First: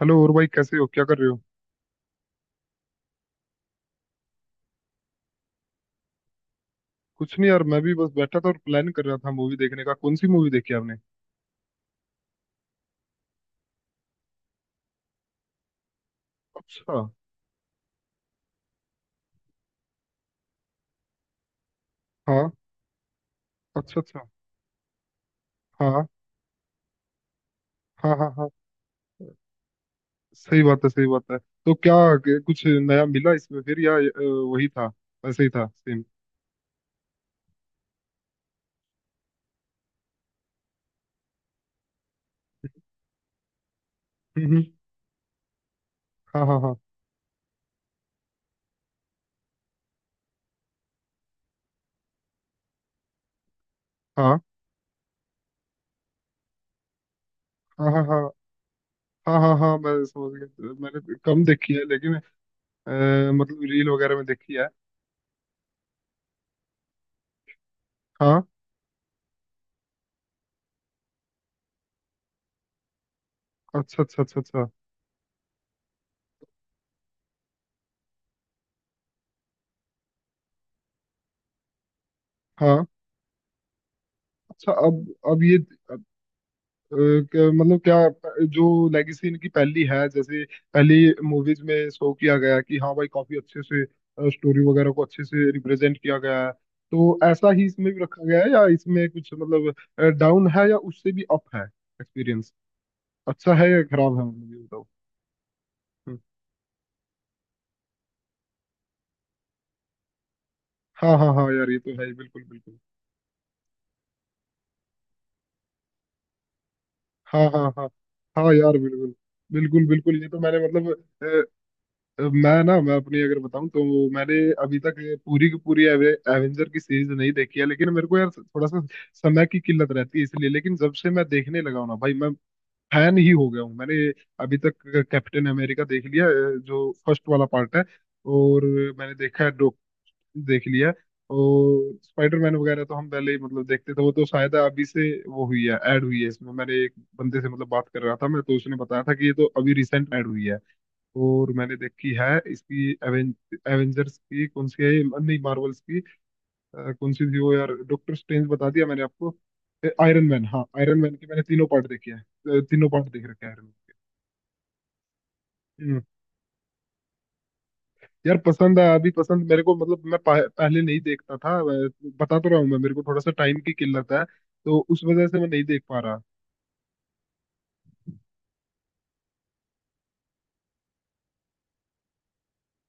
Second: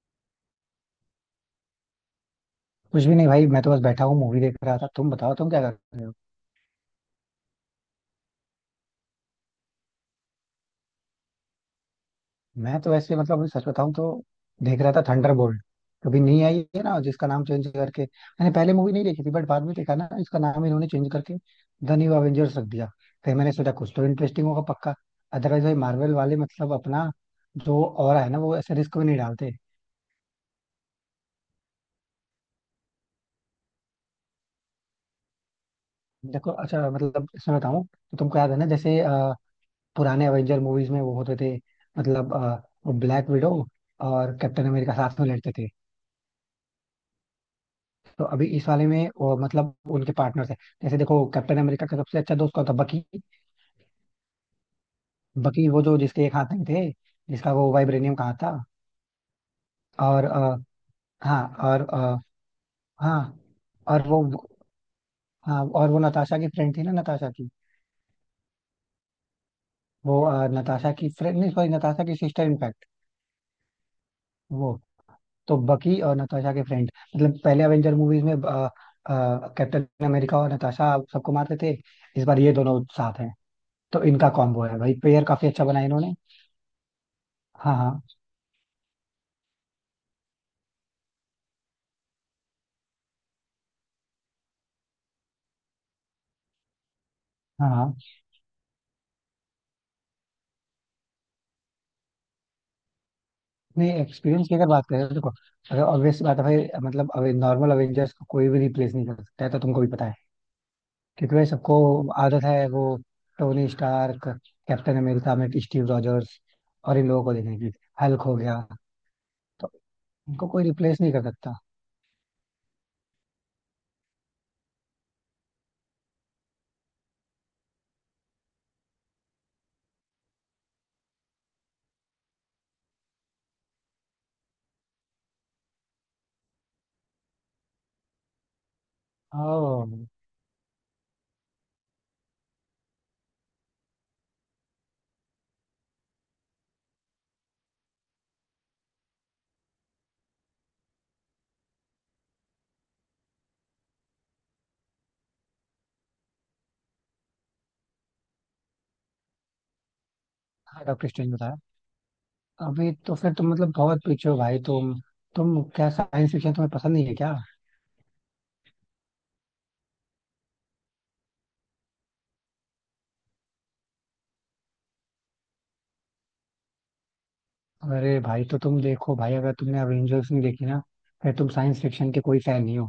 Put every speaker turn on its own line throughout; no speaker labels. Hello और भाई, कैसे हो? क्या कर रहे हो?
कुछ भी नहीं भाई, मैं तो बस बैठा हूँ। मूवी देख रहा था। तुम बताओ, तुम क्या कर रहे हो?
कुछ नहीं यार, मैं भी बस बैठा था और प्लान कर रहा था मूवी देखने का। कौन सी मूवी देखी आपने?
मैं तो वैसे मतलब अभी सच बताऊं तो देख रहा था थंडरबोल्ट। कभी नहीं आई, है
अच्छा।
ना, जिसका नाम चेंज करके। मैंने पहले मूवी नहीं देखी थी, बट बाद में देखा ना इसका नाम इन्होंने चेंज करके द न्यू
हाँ।
एवेंजर्स रख दिया। फिर मैंने सोचा कुछ
अच्छा
तो
अच्छा।
इंटरेस्टिंग होगा पक्का। अदरवाइज भाई
हाँ
मार्वल वाले मतलब अपना जो
हाँ
और है
हाँ।
ना,
हाँ,
वो ऐसे रिस्क में नहीं डालते।
सही बात है, सही बात है। तो क्या कुछ नया मिला इसमें, फिर या वही था? वैसे ही था, सेम?
देखो अच्छा, मतलब इसमें बताऊं तो तुमको याद है ना जैसे पुराने एवेंजर मूवीज में वो होते थे मतलब ब्लैक विडो और
हम्म।
कैप्टन अमेरिका साथ में लड़ते थे।
हाँ हाँ
तो अभी इस वाले में वो मतलब उनके पार्टनर्स है। जैसे देखो, कैप्टन अमेरिका का सबसे अच्छा दोस्त कौन था? बकी।
हाँ
बकी, वो जो जिसके एक हाथ नहीं थे, जिसका वो
हाँ हाँ
वाइब्रेनियम
हाँ
कहा था।
हाँ हाँ हाँ हाँ, मैं
और
समझ गया। तो मैंने
हाँ।
कम देखी है
और
लेकिन
हाँ।
मतलब रील
और
वगैरह
वो
में देखी है।
हाँ, और वो नताशा की फ्रेंड थी ना, नताशा की।
हाँ,
वो नताशा की फ्रेंड नहीं, सॉरी, नताशा की सिस्टर इनफैक्ट,
अच्छा अच्छा अच्छा अच्छा।
वो। तो बकी और नताशा के फ्रेंड मतलब पहले अवेंजर मूवीज में कैप्टन अमेरिका और नताशा सबको मारते थे। इस बार ये दोनों
हाँ।
साथ हैं। तो इनका कॉम्बो
अच्छा,
है भाई,
अब
पेयर
अब
काफी
ये
अच्छा बना है इन्होंने। हाँ,
मतलब क्या
हाँ,
जो लेगेसी इनकी पहली है, जैसे पहली मूवीज में शो किया गया कि हाँ भाई, काफी अच्छे से स्टोरी वगैरह को अच्छे से रिप्रेजेंट किया गया है। तो ऐसा ही
हाँ,
इसमें
हाँ।
भी रखा गया है या इसमें कुछ मतलब डाउन है, या उससे भी अप है एक्सपीरियंस? अच्छा है या
नहीं,
खराब है,
एक्सपीरियंस
मतलब
की
ये
अगर
बताओ।
बात करें तो देखो, अगर
हम्म।
ऑब्वियस बात है भाई, मतलब अवे नॉर्मल अवेंजर्स को कोई भी रिप्लेस नहीं कर सकता है, तो तुमको भी पता है।
हाँ हाँ
क्योंकि भाई
हाँ यार,
सबको
ये तो है ही, बिल्कुल
आदत है
बिल्कुल।
वो टोनी स्टार्क, कैप्टन अमेरिका में स्टीव रॉजर्स, और इन लोगों को
हाँ
देखने
हाँ
की।
हाँ
हल्क हो
हाँ
गया।
यार बिल्कुल
तो
बिल्कुल बिल्कुल, ये तो
इनको
मैंने
कोई रिप्लेस नहीं कर सकता।
मतलब... मैं अपनी अगर बताऊं तो मैंने अभी तक पूरी की पूरी एवेंजर की सीरीज नहीं देखी है, लेकिन मेरे को यार थोड़ा सा समय की किल्लत रहती है, इसलिए। लेकिन जब से मैं देखने लगा हूं ना भाई, मैं फैन ही हो गया हूँ। मैंने अभी तक कैप्टन अमेरिका देख लिया, जो फर्स्ट वाला पार्ट है। और मैंने देखा है डॉक,
ओह।
देख लिया है। और स्पाइडरमैन वगैरह तो हम पहले ही मतलब देखते थे, वो तो शायद अभी से वो हुई है, ऐड हुई है इसमें। मैंने एक बंदे से मतलब बात कर रहा था मैं तो, उसने बताया था कि ये तो अभी रिसेंट ऐड हुई है। और मैंने देखी है इसकी एवेंजर्स की। कौन सी है ये? नहीं, मार्वल्स की। कौन सी थी वो यार? डॉक्टर स्ट्रेंज, बता दिया मैंने आपको। आयरन मैन, हाँ
हाँ,
आयरन
डॉक्टर
मैन के
स्ट्रेंज
मैंने
बताया।
तीनों पार्ट देखे हैं। तीनों
अभी
पार्ट
तो
देख
फिर
रखे
तुम
हैं आयरन
मतलब
मैन के।
बहुत पीछे हो भाई तुम। तुम क्या,
हम्म।
साइंस फिक्शन तुम्हें पसंद नहीं है क्या?
यार पसंद है, अभी पसंद मेरे को। मतलब मैं पहले नहीं देखता था। बता तो रहा हूँ मैं, मेरे को थोड़ा सा टाइम की किल्लत है, तो उस वजह से मैं नहीं देख पा रहा।
अरे भाई, तो तुम देखो भाई, अगर तुमने अवेंजर्स नहीं देखी ना, फिर तुम साइंस फिक्शन के कोई फैन नहीं हो।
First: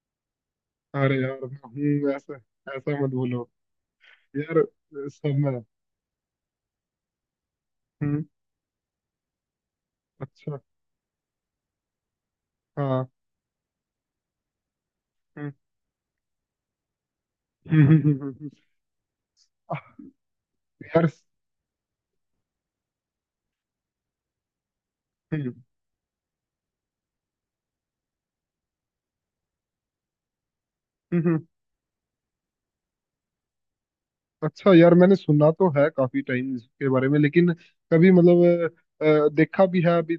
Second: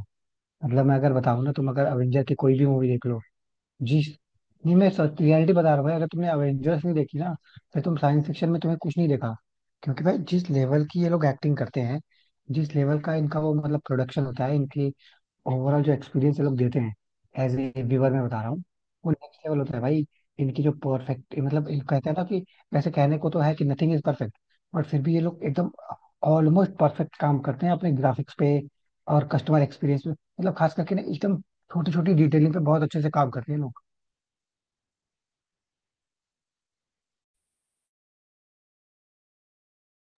मतलब मैं अगर
अरे यार,
बताऊं ना,
मैं
तुम अगर
हूँ
अवेंजर की
ऐसा।
कोई भी मूवी
ऐसा
देख
मत
लो।
बोलो।
जी।
यार
नहीं, मैं सच
सब में।
रियलिटी बता रहा हूँ भाई, अगर तुमने अवेंजर्स नहीं देखी ना, फिर तुम
हम्म।
साइंस फिक्शन में तुम्हें कुछ नहीं देखा। क्योंकि भाई जिस
अच्छा।
लेवल की ये लोग एक्टिंग करते हैं, जिस लेवल
हाँ।
का इनका वो मतलब प्रोडक्शन होता है इनकी,
हम्म।
ओवरऑल जो एक्सपीरियंस ये लोग देते हैं, as a
hmm. Hmm. Hmm.
Viewer मैं
हम्म।
बता
हम्म।
रहा हूँ, वो नेक्स्ट लेवल होता
आह,
है भाई। इनकी जो
यार।
परफेक्ट मतलब इन कहते हैं ना कि, वैसे कहने को तो है कि नथिंग इज परफेक्ट, बट फिर भी ये लोग
हम्म
एकदम ऑलमोस्ट परफेक्ट काम करते हैं अपने ग्राफिक्स पे और कस्टमर एक्सपीरियंस पे, मतलब खास करके ना
हम्म।
एकदम
हम्म।
छोटी छोटी डिटेलिंग पे बहुत अच्छे से काम करते हैं लोग।
अच्छा यार, मैंने सुना तो है काफी टाइम इसके बारे में, लेकिन कभी मतलब, देखा भी है अभी।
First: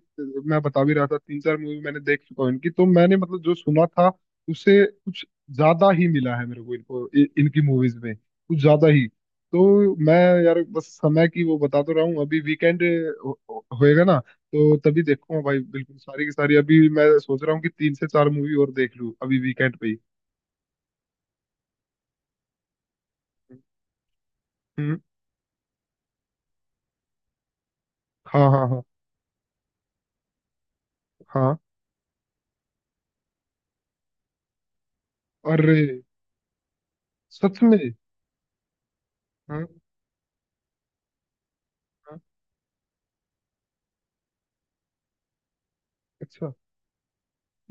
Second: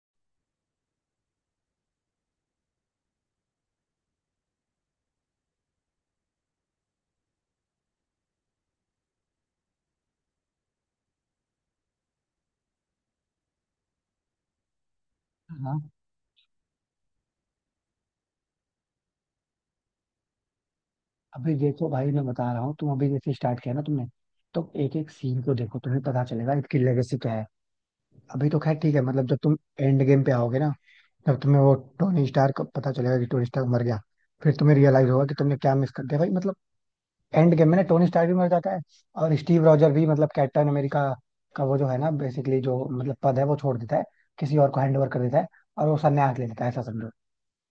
मैं बता भी रहा था, तीन चार मूवी मैंने देख चुका हूँ इनकी। तो मैंने मतलब जो सुना था उससे कुछ ज्यादा ही मिला है मेरे को इनको, इनकी मूवीज में कुछ ज्यादा ही। तो मैं यार, बस समय की वो बता तो रहा हूँ। अभी वीकेंड होएगा ना, तो तभी देखूंगा भाई
हाँ,
बिल्कुल सारी की सारी। अभी मैं सोच रहा हूँ कि तीन से चार मूवी और देख लूँ अभी वीकेंड पे ही।
अभी देखो भाई मैं बता रहा हूँ, तुम अभी जैसे स्टार्ट किया ना तुमने, तो एक
हम्म।
एक सीन को देखो, तुम्हें पता चलेगा इसकी लेगेसी क्या है।
हाँ
अभी तो
हाँ
खैर
हाँ
ठीक है, मतलब जब तुम एंड गेम पे आओगे ना, जब
हाँ।
तुम्हें वो टोनी स्टार्क का पता चलेगा कि टोनी स्टार्क मर गया, फिर तुम्हें रियलाइज होगा कि तुमने क्या
अरे,
मिस कर दिया भाई मतलब। एंड
सच
गेम में
में?
ना टोनी स्टार्क भी मर जाता है, और स्टीव
हाँ
रॉजर भी मतलब कैप्टन अमेरिका का वो जो है ना,
हाँ।
बेसिकली जो मतलब पद है वो छोड़ देता है, किसी और को हैंड ओवर कर देता है, और वो सन्यास ले
अच्छा
लेता है, ऐसा समझो।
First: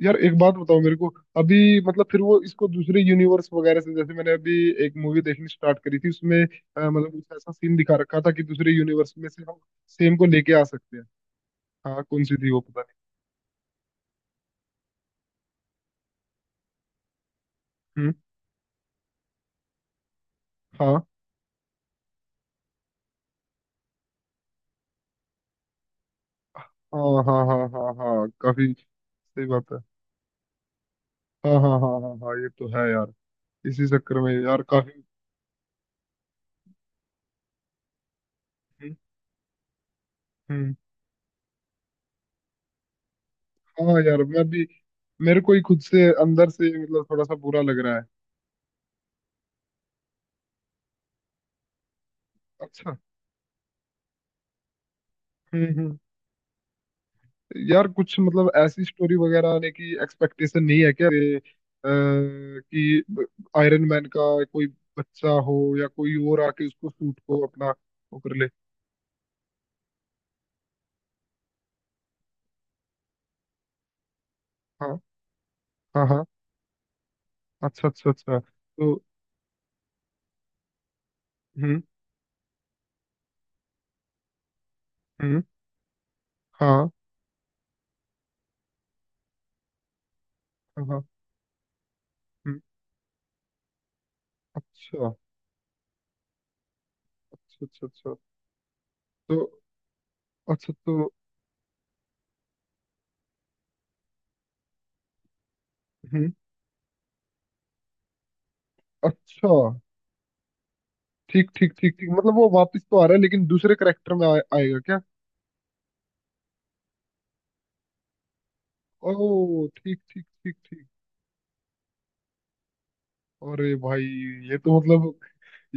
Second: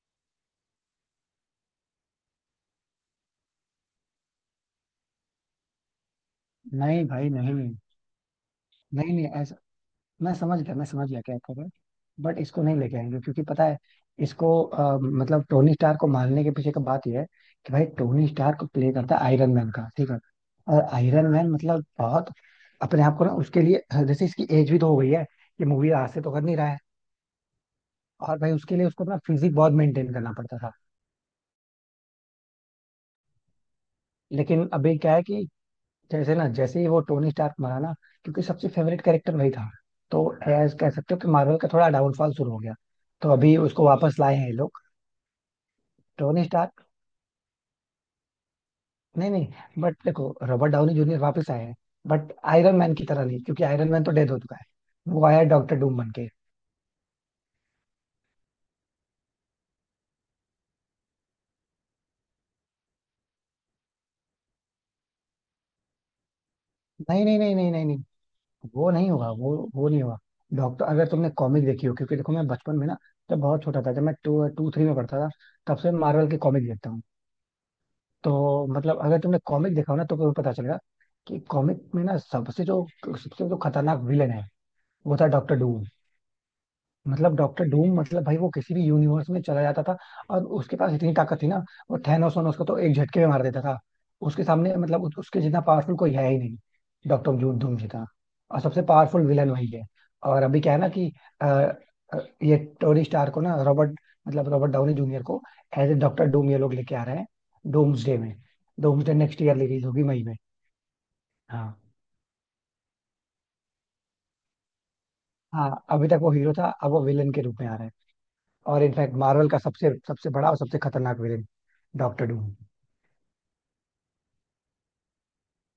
यार, एक बात बताओ मेरे को। अभी मतलब फिर वो इसको दूसरे यूनिवर्स वगैरह से, जैसे मैंने अभी एक मूवी देखनी स्टार्ट करी थी, उसमें
नहीं
मतलब
भाई,
कुछ ऐसा
नहीं,
सीन
नहीं,
दिखा रखा था कि दूसरे यूनिवर्स
नहीं,
में से हम सेम को
मैं
लेके
समझ
आ
गया, मैं
सकते हैं।
समझ गया क्या कह रहे।
हाँ, कौन सी
बट
थी वो
इसको नहीं
पता
लेके आएंगे क्योंकि पता है, इसको मतलब टोनी स्टार को मारने के पीछे का बात यह है कि, भाई
नहीं। हम्म।
टोनी स्टार को प्ले करता है आयरन मैन का, ठीक है। और
हाँ
आयरन मैन मतलब बहुत अपने आप को ना उसके लिए, जैसे इसकी एज भी तो हो गई है, ये मूवी आज से तो कर नहीं रहा है।
हाँ हाँ हाँ हाँ हाँ,
और भाई
काफी
उसके लिए उसको ना
सही
फिजिक
बात
बहुत
है।
मेंटेन करना पड़ता था।
हाँ हाँ हाँ हाँ हाँ, ये तो है यार। इसी चक्कर में यार
लेकिन अभी
काफी...
क्या है कि, जैसे ना, जैसे ही वो टोनी स्टार्क मरा ना, क्योंकि सबसे
हम्म
फेवरेट कैरेक्टर वही था, तो
हम्म।
एज कह सकते हो कि मार्वल का थोड़ा डाउनफॉल शुरू हो गया। तो अभी उसको
हाँ
वापस
यार,
लाए
मैं
हैं ये
भी
लोग।
मेरे को ही खुद से
टोनी
अंदर से
स्टार्क।
मतलब थोड़ा सा बुरा लग रहा है।
नहीं नहीं, बट देखो, रॉबर्ट डाउनी जूनियर वापस आए हैं, बट आयरन मैन
अच्छा।
की तरह नहीं, क्योंकि आयरन मैन तो डेड हो चुका है। वो आया डॉक्टर
हम्म।
डूम बन के।
यार कुछ मतलब ऐसी स्टोरी वगैरह आने की एक्सपेक्टेशन नहीं है क्या? अरे, कि आयरन मैन का कोई बच्चा हो या कोई और आके उसको सूट
नहीं, नहीं,
को
नहीं,
अपना
नहीं, नहीं,
वो
नहीं,
कर ले।
वो नहीं होगा, वो नहीं होगा। डॉक्टर, अगर तुमने कॉमिक देखी हो, क्योंकि देखो मैं बचपन में ना, जब बहुत छोटा था, जब मैं टू टू थ्री में
हाँ
पढ़ता था, तब से
हाँ हाँ।
मार्वल की कॉमिक देखता हूँ।
अच्छा अच्छा
तो
अच्छा। तो
मतलब अगर तुमने कॉमिक देखा हो ना, तो तुम्हें पता चलेगा कि
हम्म
कॉमिक में ना सबसे जो खतरनाक विलन है, वो था
हम्म।
Doctor Doom.
हाँ
मतलब डॉक्टर डूम मतलब भाई, वो किसी भी यूनिवर्स में चला जाता था, और उसके
हाँ
पास
हाँ।
इतनी ताकत थी ना, वो थैनोस वैनोस
हम्म।
को तो एक झटके में मार देता था। उसके सामने मतलब
अच्छा
उसके जितना पावरफुल कोई है ही नहीं, डॉक्टर डूम
अच्छा
डूम
अच्छा
जितना।
अच्छा।
और सबसे पावरफुल
तो
विलन वही है। और अभी
अच्छा।
क्या है ना
तो
कि ये टोनी स्टार को ना रॉबर्ट, मतलब रॉबर्ट डाउनी जूनियर को as a doctor
hmm.
Doom ये लोग लेके आ रहे हैं डूम्सडे में। डूम्सडे नेक्स्ट
अच्छा,
ईयर रिलीज होगी मई में।
ठीक ठीक
हाँ।
ठीक ठीक, मतलब वो वापस तो आ रहा है, लेकिन दूसरे करेक्टर में आएगा क्या?
हाँ, अभी तक वो हीरो था, अब वो विलन के रूप में आ रहा है। और इनफैक्ट मार्वल का
ओह,
सबसे
ठीक ठीक
सबसे बड़ा
ठीक
और सबसे
ठीक।
खतरनाक विलेन, डॉक्टर डूम।
अरे भाई, ये तो मतलब,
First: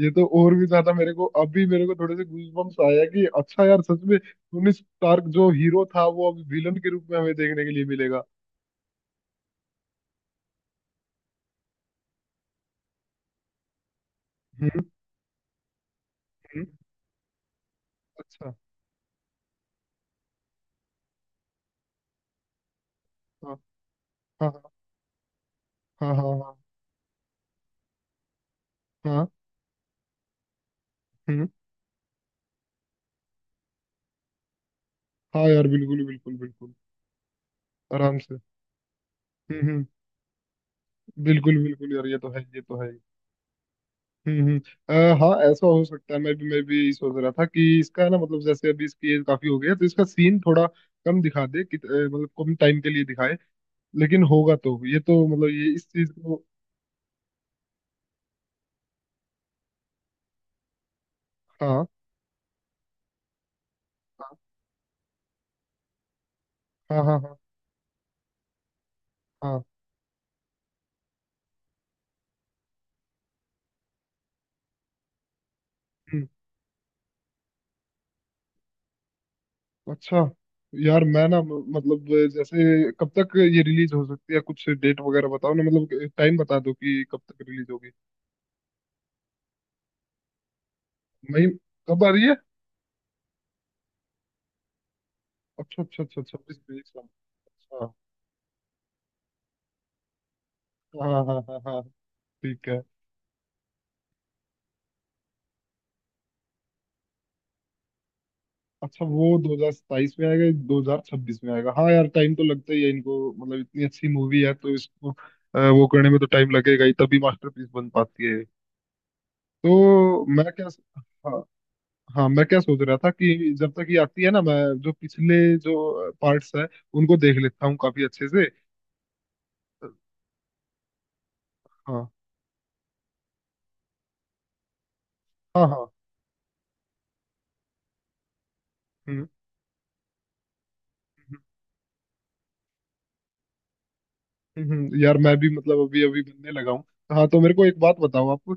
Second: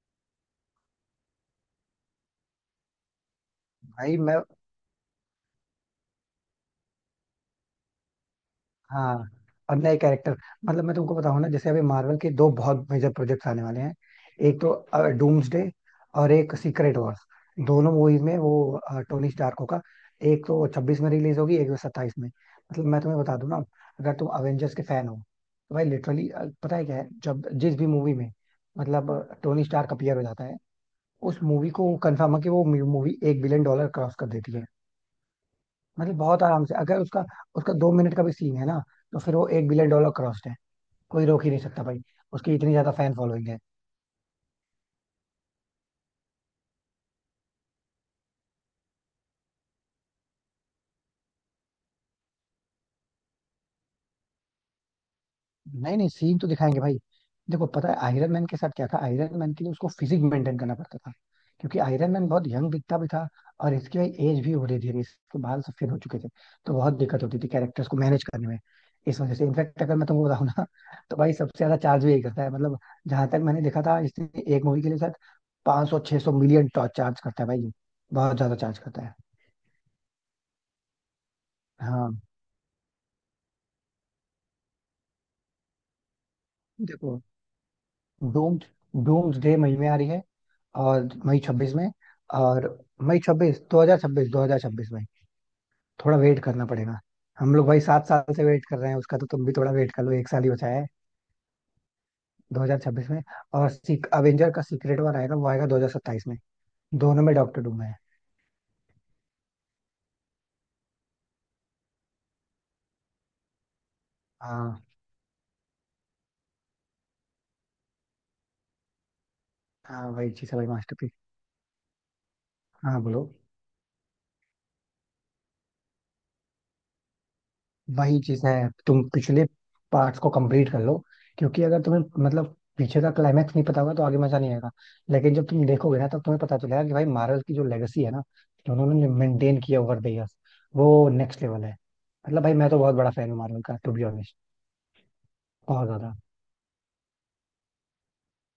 ये तो और भी ज्यादा। मेरे को अभी मेरे को थोड़े से गूजबम्प्स आया कि अच्छा यार, सच
भाई
में
मैं,
टोनी स्टार्क जो हीरो था वो अब विलन के रूप में हमें देखने के लिए मिलेगा।
हाँ, और नए कैरेक्टर, मतलब मैं तुमको बताऊं ना, जैसे अभी मार्वल के दो बहुत मेजर प्रोजेक्ट्स आने वाले हैं। एक तो
हम्म
डूम्सडे, और एक
हम्म।
Secret Wars. दोनों मूवीज में
अच्छा।
वो टोनी स्टार्क होगा। एक तो 26 में रिलीज होगी, एक तो 27 में। मतलब मैं तुम्हें बता दूं
हाँ
ना, अगर तुम
हाँ
अवेंजर्स के फैन हो तो भाई
हाँ
लिटरली,
हाँ हाँ
पता है क्या है, जब जिस भी मूवी में मतलब
हाँ।
टोनी स्टार्क अपीयर हो जाता है, उस
हम्म।
मूवी को कंफर्म है कि वो मूवी एक बिलियन डॉलर क्रॉस कर देती है।
हाँ यार, बिल्कुल
मतलब
बिल्कुल
बहुत आराम
बिल्कुल।
से, अगर उसका उसका 2 मिनट
आराम
का भी
से।
सीन है ना, तो फिर वो एक
हम्म।
बिलियन डॉलर क्रॉस्ड है, कोई रोक ही
बिल्कुल
नहीं सकता
बिल्कुल
भाई।
यार, ये तो है,
उसकी
ये
इतनी
तो है।
ज्यादा फैन फॉलोइंग है।
हम्म। हाँ, ऐसा हो सकता है। मैं भी सोच रहा था कि इसका है ना, मतलब जैसे अभी इसकी एज काफी हो गई है, तो इसका सीन थोड़ा कम दिखा दे, कि मतलब कम टाइम के लिए दिखाए। लेकिन होगा तो ये, तो मतलब ये इस
नहीं नहीं,
चीज
सीन
को...
तो दिखाएंगे भाई। देखो पता है, आयरन मैन के साथ क्या था, आयरन मैन के लिए उसको फिजिक मेंटेन करना पड़ता था, क्योंकि
हाँ
आयरन मैन बहुत यंग दिखता भी था, और इसकी भाई एज भी हो रही थी, इसके बाल सफेद हो चुके थे, तो बहुत
हाँ हाँ
दिक्कत
हाँ
होती थी कैरेक्टर्स को मैनेज करने में। इस वजह से
हाँ।
इनफैक्ट अगर मैं तुमको बताऊं ना तो भाई सबसे ज्यादा चार्ज भी यही करता है मतलब, जहां तक मैंने देखा था इसने, एक मूवी के लिए शायद 500 600
हम्म।
सौ मिलियन चार्ज करता है भाई, बहुत ज्यादा चार्ज करता है।
अच्छा यार, मैं ना मतलब
हाँ
जैसे कब तक ये रिलीज हो सकती है? कुछ डेट वगैरह बताओ ना, मतलब टाइम बता दो कि कब
देखो,
तक रिलीज होगी।
डूम्स डूम्स डे मई में आ रही है, और मई
मई?
छब्बीस में,
कब आ रही है?
और मई छब्बीस दो हजार छब्बीस में।
अच्छा अच्छा
थोड़ा
अच्छा।
वेट
छब्बीस
करना
मई
पड़ेगा।
को।
हम लोग भाई
अच्छा।
7 साल से वेट कर रहे हैं उसका, तो तुम भी थोड़ा वेट कर लो, एक साल ही बचा है।
हाँ हाँ हाँ हाँ हाँ,
दो
ठीक
हजार
है।
छब्बीस में। और सीक अवेंजर का सीक्रेट वार आएगा, वो आएगा 2027 में। दोनों में डॉक्टर डूम है।
अच्छा, वो 2027 में आएगा, 2026 में आएगा। हाँ यार, टाइम तो लगता ही है इनको, मतलब इतनी अच्छी मूवी है तो
हाँ,
इसको वो करने में तो टाइम लगेगा ही, तभी मास्टरपीस बन पाती है।
हाँ
तो
भाई
मैं
जी,
क्या...
भाई मास्टरपीस।
हाँ हाँ, मैं क्या सोच रहा
हाँ
था
बोलो।
कि जब तक ये आती है ना, मैं जो पिछले जो पार्ट्स है उनको देख लेता हूँ काफी
वही
अच्छे
चीज
से।
है, तुम पिछले पार्ट्स को कंप्लीट कर लो, क्योंकि अगर तुम्हें
हाँ
मतलब पीछे का क्लाइमैक्स नहीं पता होगा तो आगे मजा नहीं आएगा। लेकिन जब तुम
हाँ हाँ।
देखोगे ना, तब तुम्हें पता चलेगा कि भाई मार्वल की जो लेगेसी है ना, जो उन्होंने
हम्म
मेंटेन किया ओवर द इयर्स, वो
हम्म।
नेक्स्ट लेवल है। मतलब भाई मैं तो बहुत बड़ा फैन हूँ मार्वल का, टू बी ऑनेस्ट,
हम्म। हम्म। यार मैं भी मतलब
बहुत
अभी
ज्यादा।
अभी बनने लगा हूँ। हाँ, तो मेरे को एक बात बताओ आप।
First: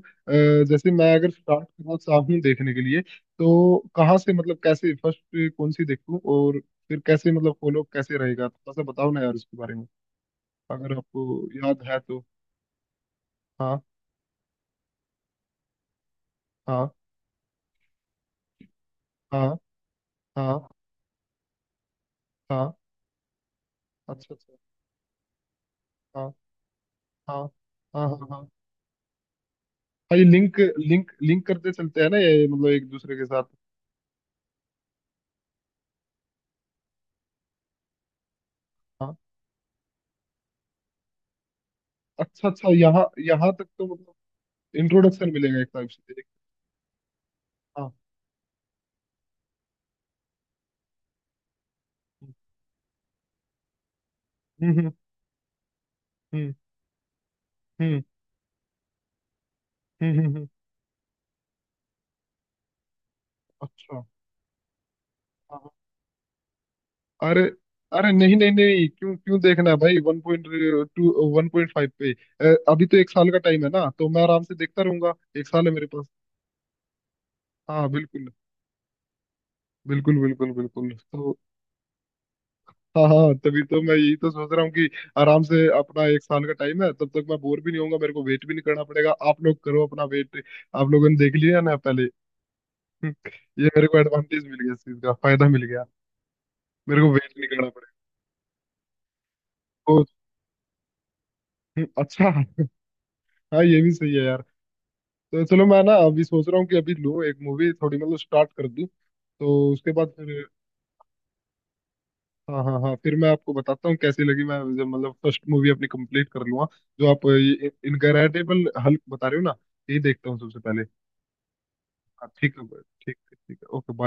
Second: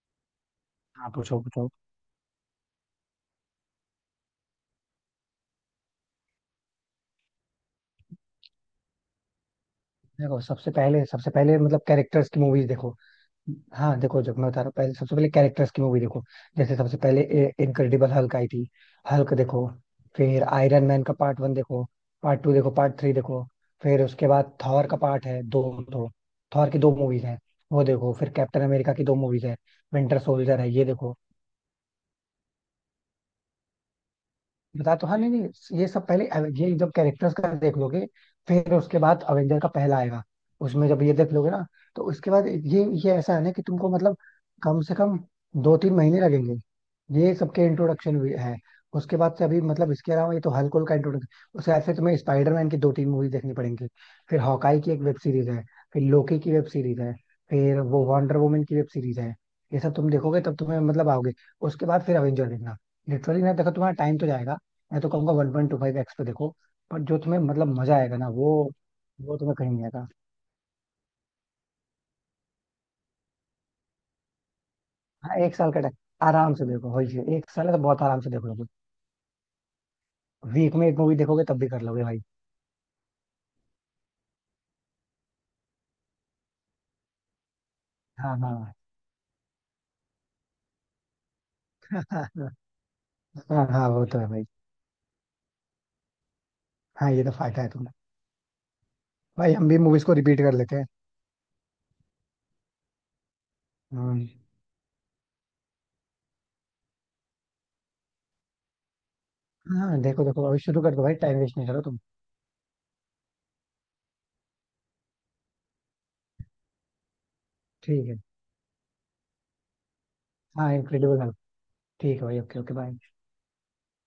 जैसे
हाँ
मैं अगर
पूछो,
स्टार्ट
पूछो।
करना चाहूँ देखने के लिए, तो कहाँ से मतलब कैसे फर्स्ट कौन सी देखूँ? और फिर कैसे मतलब फॉलो कैसे रहेगा? थोड़ा सा बताओ ना यार इसके बारे में,
देखो, सबसे
अगर
पहले, सबसे
आपको
पहले मतलब
याद है तो।
कैरेक्टर्स की मूवीज देखो।
हाँ
हाँ देखो, जब मैं बता रहा हूँ पहले, सबसे पहले कैरेक्टर्स की मूवी देखो। जैसे
हाँ
सबसे पहले इनक्रेडिबल हल्क आई थी, हल्क
हाँ
देखो। फिर
हाँ
आयरन मैन का पार्ट 1 देखो, पार्ट 2 देखो,
हाँ।
पार्ट 3 देखो। फिर उसके
अच्छा अच्छा।
बाद थॉर का पार्ट है दो, दो।
हाँ
थॉर की दो मूवीज
हाँ
हैं, वो
हाँ हाँ
देखो।
हाँ
फिर
हाँ,
कैप्टन अमेरिका की दो मूवीज है, विंटर
ये लिंक
सोल्जर है, ये
लिंक
देखो।
लिंक करते चलते हैं ना ये, मतलब एक दूसरे के साथ?
बता तो, हाँ नहीं नहीं, ये सब पहले ये जब कैरेक्टर्स का देख लोगे, फिर उसके
हाँ।
बाद अवेंजर का पहला आएगा। उसमें जब ये देख लोगे ना, तो उसके बाद
अच्छा अच्छा,
ये
यहाँ
ये ऐसा है ना
यहाँ
कि
तक तो
तुमको मतलब
मतलब
कम से कम
इंट्रोडक्शन मिलेगा एक
दो
टाइप
तीन
से।
महीने लगेंगे। ये सबके
हाँ।
इंट्रोडक्शन भी है। उसके बाद से अभी, मतलब इसके अलावा, ये तो हल्क का इंट्रोडक्शन, उसके बाद से तुम्हें स्पाइडरमैन की 2-3 मूवी देखनी पड़ेंगी, फिर हॉकाई की
हम्म।
एक वेब सीरीज है, फिर लोकी की
हम्म
वेब सीरीज है, फिर
हम्म।
वो वंडर वुमन की वेब सीरीज है। ये सब तुम
हम्म।
देखोगे
हम्म।
तब तुम्हें मतलब आओगे। उसके बाद फिर अवेंजर देखना। लिटरली ना देखो, तुम्हारा
अच्छा।
टाइम तो जाएगा। मैं तो कहूंगा वन
हाँ
पॉइंट
हाँ।
टू फाइव एक्स पे देखो, पर जो तुम्हें
अरे
मतलब मजा
अरे,
आएगा ना
नहीं नहीं
वो
नहीं, क्यों
वो
क्यों
तुम्हें
देखना
कहीं
है
नहीं
भाई
आएगा।
1.2, 1.5 पे? अभी तो एक साल का टाइम है ना, तो मैं आराम से देखता रहूंगा।
हाँ,
एक
एक
साल है
साल का
मेरे
टाइम।
पास।
आराम से देखो, वही चीज़, एक साल है तो
हाँ
बहुत आराम
बिल्कुल
से देख लोगे।
बिल्कुल बिल्कुल
वीक में
बिल्कुल।
एक मूवी
तो
देखोगे तब भी कर लोगे भाई।
हाँ हाँ, तभी तो मैं यही तो सोच रहा हूँ कि आराम से अपना एक साल का टाइम है, तब तक मैं बोर भी नहीं होऊंगा, मेरे को
हाँ
वेट भी नहीं
हाँ।
करना पड़ेगा। आप लोग करो अपना वेट, आप लोगों ने देख लिया ना पहले।
हाँ
हम्म। ये मेरे
हाँ,
को
वो तो है भाई।
एडवांटेज मिल गया, इस चीज का फायदा मिल गया, मेरे को
हाँ, ये तो
वेट नहीं
फायदा
करना
है
पड़ेगा।
तुम्हारा। भाई हम भी
तो
मूवीज को रिपीट कर लेते हैं।
हम्म। अच्छा, हाँ ये भी सही है
हम्म।
यार। तो चलो, मैं ना अभी सोच रहा हूँ कि अभी लो एक मूवी थोड़ी मतलब स्टार्ट कर दूँ, तो उसके
हाँ
बाद
देखो, देखो
फिर...
अभी शुरू कर दो भाई, टाइम वेस्ट नहीं करो तुम।
हाँ हाँ हाँ, फिर मैं आपको बताता हूँ कैसी लगी, मैं जब मतलब फर्स्ट मूवी अपनी कंप्लीट कर लूंगा, जो आप ये
ठीक है।
इनकरेडिबल हल्क बता रहे हो ना, यही देखता हूँ सबसे
हाँ,
पहले।
Incredible Hulk. ठीक है
हाँ,
भाई,
ठीक
ओके
है
ओके, बाय।
ठीक है ठीक है, ओके।